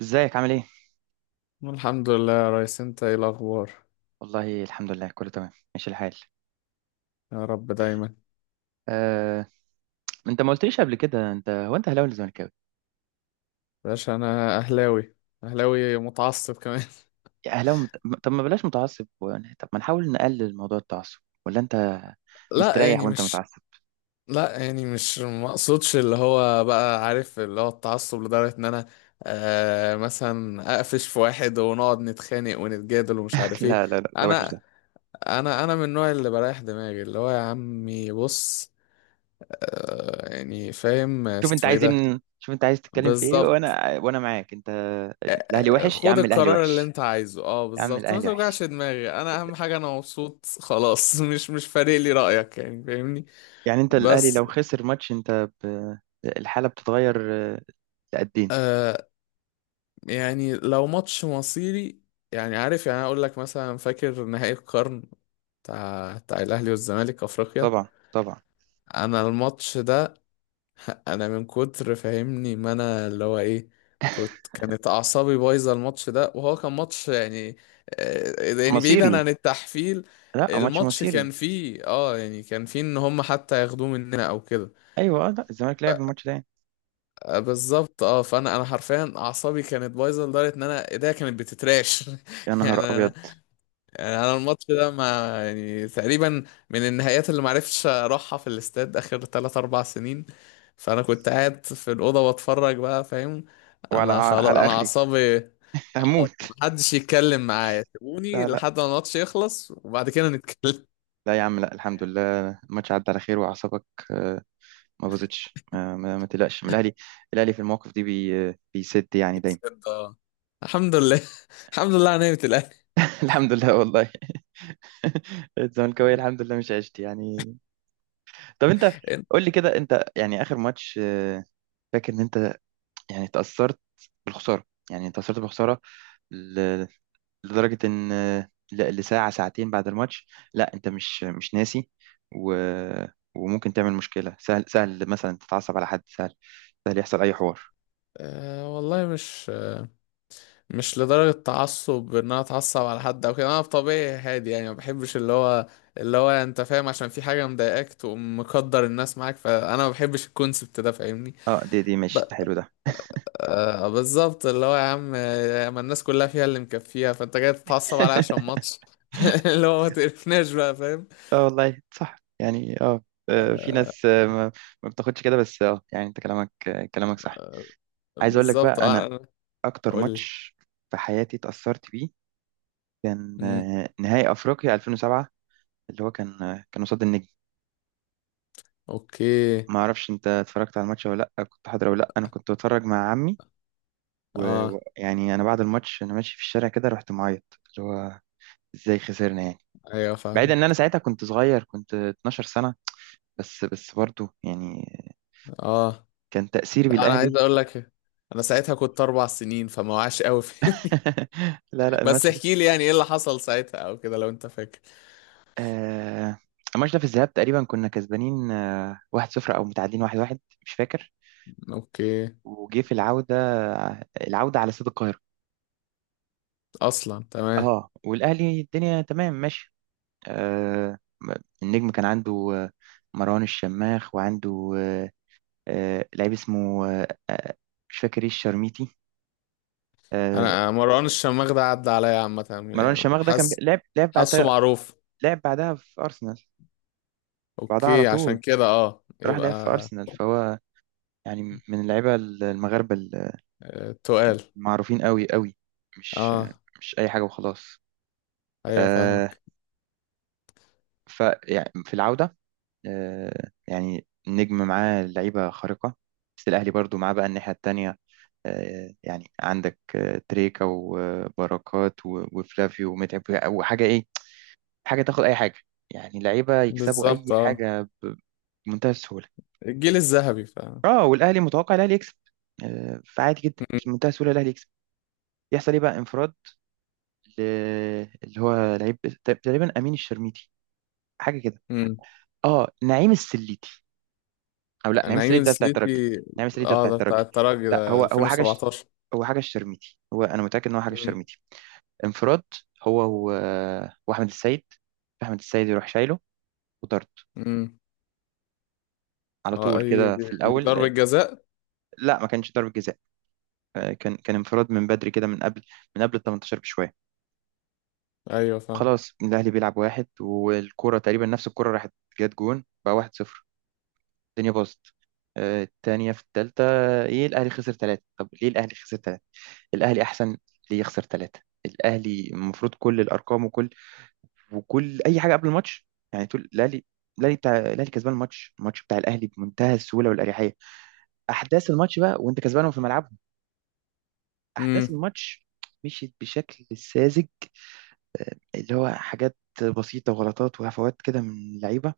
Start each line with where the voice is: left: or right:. right: ازيك عامل ايه؟
left: الحمد لله يا ريس، انت ايه الاخبار؟
right: والله الحمد لله كله تمام ماشي الحال.
left: يا رب دايما.
right: آه، انت ما قلتليش قبل كده انت اهلاوي ولا زملكاوي؟
left: باشا انا اهلاوي، اهلاوي متعصب كمان.
right: يا اهلاوي مت... طب ما بلاش متعصب و... طب ما نحاول نقلل موضوع التعصب، ولا انت
left: لا،
right: مستريح
left: يعني
right: وانت
left: مش.
right: متعصب؟
left: لا، يعني مش مقصودش اللي هو، بقى عارف، اللي هو التعصب لدرجة ان انا مثلا اقفش في واحد ونقعد نتخانق ونتجادل ومش عارف ايه.
right: لا لا لا، ده وحش ده.
left: انا انا انا من النوع اللي بريح دماغي، اللي هو يا عمي بص، يعني فاهم
right: شوف انت
left: اسمه ايه
right: عايز ايه
left: ده.
right: من... شوف انت عايز تتكلم في ايه،
left: بالظبط،
right: وانا معاك انت. الاهلي وحش يا
left: خد
right: عم، الاهلي
left: القرار اللي
right: وحش
left: انت عايزه. اه
right: يا عم،
left: بالظبط، ما
right: الاهلي
left: توجعش
right: وحش.
left: دماغي، انا اهم حاجه انا مبسوط خلاص. مش فارق لي رايك، يعني فاهمني.
right: يعني انت الاهلي لو
left: بس،
right: خسر ماتش انت ب... الحالة بتتغير، لقدين.
left: آه، يعني لو ماتش مصيري، يعني عارف، يعني اقول لك مثلا فاكر نهائي القرن بتاع الاهلي والزمالك افريقيا.
right: طبعا طبعا.
left: انا الماتش ده، انا من كتر فاهمني، ما انا اللي هو ايه، كانت اعصابي بايظه الماتش ده، وهو كان ماتش يعني، يعني بعيدا
right: مصيري،
left: عن التحفيل.
right: لا ماتش
left: الماتش
right: مصيري.
left: كان فيه يعني، كان فيه ان هم حتى ياخدوه مننا او كده.
right: ايوه لا الزمالك لعب الماتش ده يعني.
left: بالظبط، فانا حرفيا اعصابي كانت بايظه لدرجه ان انا ايديا كانت بتتراش.
right: يا
left: يعني
right: نهار
left: انا،
right: ابيض.
left: يعني انا الماتش ده ما، يعني تقريبا من النهايات اللي معرفتش اروحها في الاستاد اخر 3 4 سنين. فانا كنت قاعد في الاوضه بتفرج بقى، فاهم،
right: وعلى
left: انا خلاص،
right: على
left: انا
right: اخري
left: اعصابي، اه
right: هموت.
left: محدش يتكلم معايا، سيبوني
right: لا لا
left: لحد ما الماتش يخلص وبعد كده نتكلم.
right: لا يا عم، لا الحمد لله الماتش عدى على خير واعصابك آه، ما باظتش. ما تقلقش من الاهلي، الاهلي في المواقف دي بي بيسد يعني دايما.
left: بجد، آه. الحمد لله. الحمد لله على نعمه الاهلي.
right: الحمد لله والله. الزملكاويه الحمد لله مش عشت يعني. طب انت
left: انت،
right: قول لي كده، انت يعني اخر ماتش فاكر ان انت يعني تاثرت بالخساره، يعني تاثرت بالخساره لدرجة إن لساعة ساعتين بعد الماتش لا أنت مش ناسي و... وممكن تعمل مشكلة، سهل سهل مثلا تتعصب على حد، سهل سهل يحصل أي حوار.
left: آه والله مش، مش لدرجة تعصب ان انا اتعصب على حد او كده، انا بطبيعي هادي، يعني ما بحبش اللي هو، اللي هو انت فاهم، عشان في حاجة مضايقاك تقوم مقدر الناس معاك، فانا ما بحبش الكونسبت ده، فاهمني.
right: اه دي
left: ب...
right: ماشي، ده حلو ده.
left: بالظبط، اللي هو يا عم، ما الناس كلها فيها اللي مكفيها، فانت جاي تتعصب عليا عشان ماتش. اللي هو ما تقرفناش بقى، فاهم.
right: اه والله صح يعني اه. في
left: آه
right: ناس ما بتاخدش كده، بس اه يعني انت كلامك كلامك صح. عايز اقول لك بقى،
left: بالظبط،
right: انا
left: انا
right: اكتر
left: قلت.
right: ماتش في حياتي اتأثرت بيه كان
left: مم.
right: نهائي افريقيا 2007، اللي هو كان كان قصاد النجم.
left: اوكي.
right: ما اعرفش انت اتفرجت على الماتش ولا لا، كنت حاضر ولا لا. انا كنت بتفرج مع عمي،
left: اه
right: ويعني انا بعد الماتش انا ماشي في الشارع كده رحت معيط. اللي هو ازاي خسرنا يعني؟
left: ايوه
right: بعيد
left: فاهم.
right: ان انا ساعتها كنت صغير، كنت 12 سنة، بس بس برضه يعني
left: اه
right: كان تأثيري
left: لا، انا عايز
right: بالاهلي.
left: اقول لك، انا ساعتها كنت 4 سنين فما وعاش قوي. فاهمني.
right: لا لا
left: بس
right: الماتش ده
left: احكي لي يعني ايه اللي حصل ساعتها او كده، لو انت فاكر.
right: آه الماتش ده في الذهاب تقريبا كنا كسبانين 1-0 او متعادلين 1-1، مش فاكر.
left: اوكي،
right: وجه في العودة، العودة على استاد القاهرة،
left: اصلا تمام.
right: اه والاهلي الدنيا تمام ماشي. آه، النجم كان عنده مروان الشماخ، وعنده لعيب اسمه مش فاكر، ايه الشرميتي. آه،
left: انا مروان الشماغ ده عدى عليا عامه،
right: مروان
left: يعني
right: الشماخ ده كان بي-
left: حاسس،
right: لعب لعب
left: حاسه
right: بعدها،
left: معروف.
right: لعب بعدها في أرسنال. بعدها على
left: اوكي، عشان
right: طول
left: كده اه
right: راح
left: يبقى
right: لعب في أرسنال، فهو يعني من اللعيبة المغاربة
left: آه، تقال.
right: المعروفين قوي قوي، مش
left: اه
right: مش أي حاجة وخلاص.
left: ايوه
right: آه،
left: فاهمك.
right: ف يعني في العودة يعني النجم معاه لعيبة خارقة، بس الأهلي برضو معاه بقى الناحية التانية يعني عندك تريكا وبركات وفلافيو ومتعب، وحاجة إيه، حاجة تاخد أي حاجة، يعني لعيبة يكسبوا أي
left: بالظبط
right: حاجة بمنتهى السهولة.
left: الجيل الذهبي فاهم.
right: اه والأهلي متوقع الأهلي يكسب، فعادي جدا
left: مم.
right: بمنتهى السهولة الأهلي يكسب. يحصل إيه بقى، انفراد ل- اللي هو لعيب تقريبا أمين الشرميتي حاجة كده،
left: مم.
right: اه نعيم السليتي، أو لا نعيم
left: نعيم
right: السليتي ده بتاع الترجي،
left: السليتي.
right: نعيم السليتي ده
left: اه،
right: بتاع
left: ده بتاع
right: الترجي.
left: الترجي،
right: لا
left: ده
right: هو
left: 2017.
right: هو حاجة الشرميتي، هو أنا متأكد إن هو حاجة
left: مم.
right: الشرميتي. انفراد هو و... واحمد السيد، احمد السيد يروح شايله وطرد
left: مم.
right: على
left: اه
right: طول
left: اي،
right: كده
left: دي
right: في
left: دي ضربة
right: الاول.
left: جزاء.
right: لا ما كانش ضربة جزاء، كان انفراد من بدري كده، من قبل من قبل ال 18 بشويه.
left: ايوه فاهم.
right: خلاص الاهلي بيلعب واحد، والكرة تقريبا نفس الكرة راحت جت جون بقى 1-0، الدنيا باظت. التانية في التالتة، ايه الاهلي خسر ثلاثة؟ طب ليه الاهلي خسر ثلاثة؟ الاهلي احسن، ليه يخسر ثلاثة؟ الاهلي المفروض كل الارقام وكل اي حاجه قبل الماتش يعني تقول الاهلي، الاهلي بتاع الاهلي كسبان الماتش، الماتش بتاع الاهلي بمنتهى السهوله والاريحيه. احداث الماتش بقى وانت كسبانهم في ملعبهم، احداث
left: امم.
right: الماتش مشيت بشكل ساذج، اللي هو حاجات بسيطه وغلطات وهفوات كده من اللعيبه.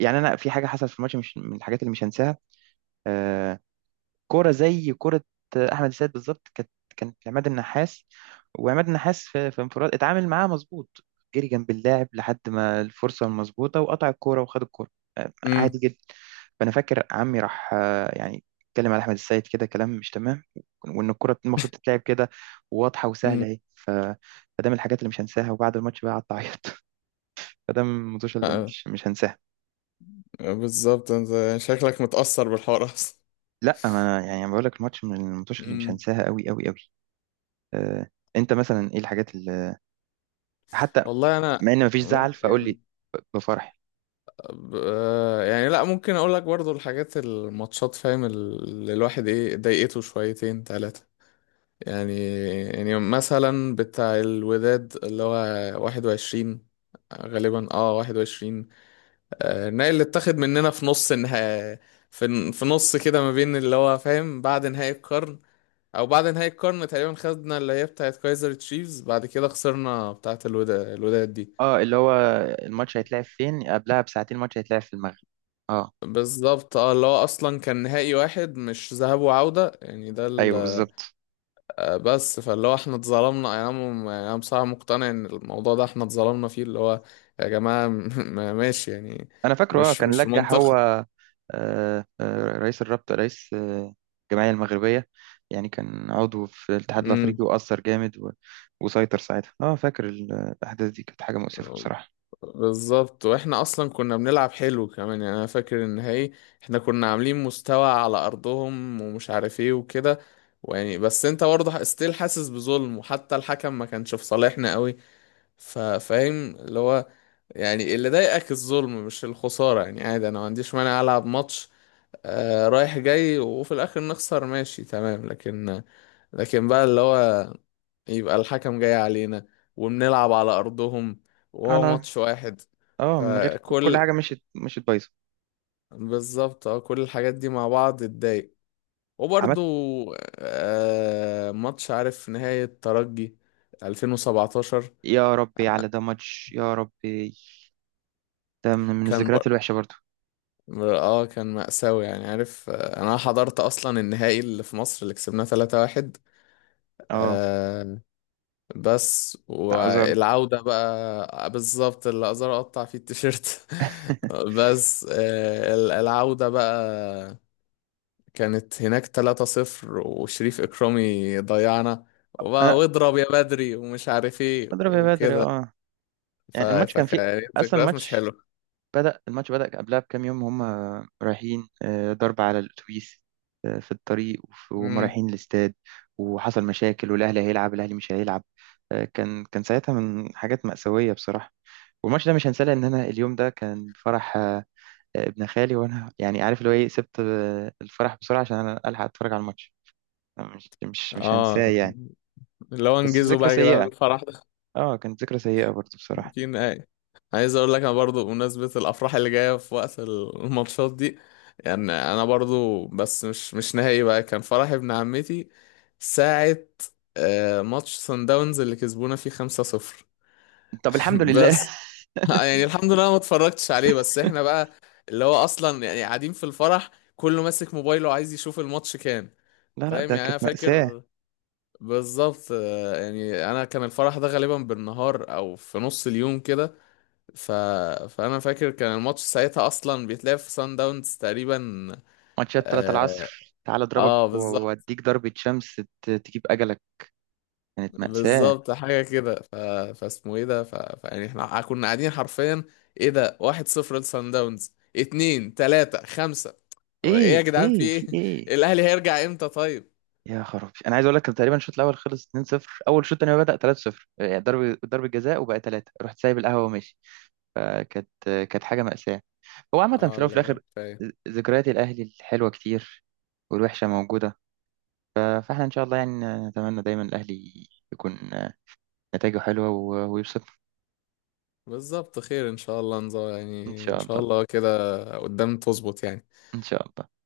right: يعني انا في حاجه حصلت في الماتش مش من الحاجات اللي مش هنساها آه، كوره زي كوره، احمد السيد بالظبط كانت كانت عماد النحاس، وعماد النحاس في انفراد اتعامل معاها مظبوط، جري جنب اللاعب لحد ما الفرصه المظبوطه وقطع الكوره وخد الكوره عادي جدا. فانا فاكر عمي راح يعني اتكلم على احمد السيد كده كلام مش تمام، وان الكره المفروض تتلعب كده واضحه وسهله اهي. فده من الحاجات اللي مش هنساها، وبعد الماتش بقى قعدت اعيط. فده من الماتش اللي
left: امم.
right: مش هنساها.
left: بالظبط، انت شكلك متأثر بالحوار اصلا.
right: لا ما انا يعني بقول لك الماتش من الماتش اللي مش
left: امم.
right: هنساها قوي قوي قوي. آه، انت مثلا ايه الحاجات اللي حتى
left: والله انا
right: مع ان مفيش زعل فقول
left: ممكن،
right: لي بفرح.
left: يعني لا، ممكن اقول لك برضو الحاجات، الماتشات فاهم اللي الواحد ايه ضايقته، شويتين ثلاثة. يعني، يعني مثلا بتاع الوداد اللي هو 21، غالبا اه 21، آه النهائي اللي اتاخد مننا في نص النهائي، في نص كده ما بين اللي هو فاهم، بعد نهائي القرن او بعد نهاية القرن تقريبا، خدنا اللي هي بتاعت كايزر تشيفز، بعد كده خسرنا بتاعت الودا، الوداد دي.
right: اه اللي هو الماتش هيتلعب فين؟ قبلها بساعتين الماتش هيتلعب في المغرب اه.
left: بالظبط، اه اللي هو اصلا كان نهائي واحد مش ذهاب وعودة، يعني ده
right: ايوه بالظبط،
left: آه، بس فاللي هو احنا اتظلمنا، يعني انا، يعني انا بصراحة مقتنع ان الموضوع ده احنا اتظلمنا فيه، اللي هو يا جماعة. ماشي يعني،
right: انا فاكره اه
left: مش
right: كان
left: مش
right: لجح هو
left: منطقي.
right: رئيس الرابطة، رئيس الجمعية المغربية، يعني كان عضو في الاتحاد
left: امم.
right: الافريقي واثر جامد وسيطر ساعتها، اه فاكر الاحداث دي كانت حاجة مؤسفة بصراحة.
left: بالظبط، واحنا اصلا كنا بنلعب حلو كمان، يعني انا فاكر النهائي احنا كنا عاملين مستوى على ارضهم ومش عارف ايه وكده. ويعني بس انت برضه ستيل حاسس بظلم، وحتى الحكم ما كانش في صالحنا قوي. فاهم اللي هو، يعني اللي ضايقك الظلم مش الخسارة. يعني عادي، انا ما عنديش مانع العب ماتش آه رايح جاي وفي الاخر نخسر، ماشي تمام، لكن، لكن بقى اللي هو، يبقى الحكم جاي علينا، وبنلعب على أرضهم، وهو
right: على
left: ماتش واحد.
right: اه من غير كل
left: فكل،
right: حاجة مشيت بايظة
left: بالظبط، اه كل الحاجات دي مع بعض اتضايق. وبرضو
right: عملت.
left: آه ماتش، عارف، نهاية ترجي 2017.
right: يا ربي على ده ماتش، يا ربي ده من
left: كان،
right: الذكريات الوحشه برضو.
left: اه كان مأساوي، يعني عارف. آه، انا حضرت اصلا النهائي اللي في مصر اللي كسبناه 3-1،
right: اه
left: بس
right: بتاع ازارو.
left: والعودة بقى بالظبط اللي أقدر أقطع فيه التيشيرت. بس آه، العودة بقى كانت هناك 3-0 وشريف إكرامي ضيعنا، وبقى
right: انا
left: واضرب يا بدري ومش عارف ايه
right: اضرب يا بدر
left: وكده.
right: اه، يعني الماتش كان فيه
left: فكانت
right: اصلا،
left: ذكريات مش
right: الماتش
left: حلوة.
right: بدأ، الماتش بدأ قبلها بكام يوم، هم رايحين ضرب على الاتوبيس في الطريق وهم
left: امم.
right: رايحين الاستاد، وحصل مشاكل، والاهلي هيلعب الاهلي مش هيلعب، كان كان ساعتها من حاجات مأساوية بصراحة. والماتش ده مش هنساه لان انا اليوم ده كان فرح ابن خالي، وانا يعني عارف اللي هو ايه، سبت الفرح بسرعة عشان انا الحق اتفرج على الماتش. أنا مش
left: اه
right: هنساه يعني.
left: اللي هو
right: بس
left: انجزوا
right: ذكرى
left: بقى يا جدعان
right: سيئة،
left: الفرح.
right: اه كانت ذكرى سيئة برضو بصراحة.
left: يمكن اي، عايز اقول لك انا برضو بمناسبة الافراح اللي جاية في وقت الماتشات دي. يعني انا برضو، بس مش نهائي بقى، كان فرح ابن عمتي ساعة آه، ماتش سان داونز اللي كسبونا فيه 5-0.
right: طب الحمد لله.
left: بس آه، يعني الحمد لله ما اتفرجتش عليه. بس احنا بقى اللي هو اصلا، يعني قاعدين في الفرح كله ماسك موبايله عايز يشوف الماتش كام.
right: لا لا
left: فاهم؟
right: ده
left: يعني انا
right: كانت مأساة،
left: فاكر بالظبط، آه، يعني انا كان الفرح ده غالبا بالنهار او في نص اليوم كده. ف... فانا فاكر كان الماتش ساعتها اصلا بيتلعب في سان داونز تقريبا.
right: ماتشات 3
left: اه،
right: العصر تعال اضربك
left: آه بالظبط.
right: واديك ضربة شمس، تجيب اجلك، كانت مأساة.
left: بالظبط حاجه كده. فاسمه ايه ده؟ فيعني احنا كنا قاعدين حرفيا، ايه ده، 1-0 لسان داونز، اتنين، تلاته، خمسه. طب ايه يا
right: ايه
left: جدعان؟ في
right: ايه في
left: ايه؟
right: ايه؟
left: الاهلي هيرجع امتى طيب؟
right: يا خرابي، انا عايز اقول لك كان تقريبا الشوط الاول خلص 2-0، اول شوط تاني ما بدأ 3-0، يعني ضرب جزاء وبقى 3، رحت سايب القهوة وماشي. فكانت كانت حاجة مأساة. هو عامة في
left: اه
right: الاول وفي
left: اللي هو
right: الاخر
left: كفايه.
right: ذكريات الاهلي الحلوة كتير، والوحشة موجودة، فاحنا ان شاء الله يعني نتمنى دايما الاهلي يكون نتائجه حلوه ويبسطنا.
left: بالظبط خير ان شاء الله.
right: ان
left: يعني ان
right: شاء
left: شاء
right: الله
left: الله كده قدام تظبط يعني.
right: ان شاء الله.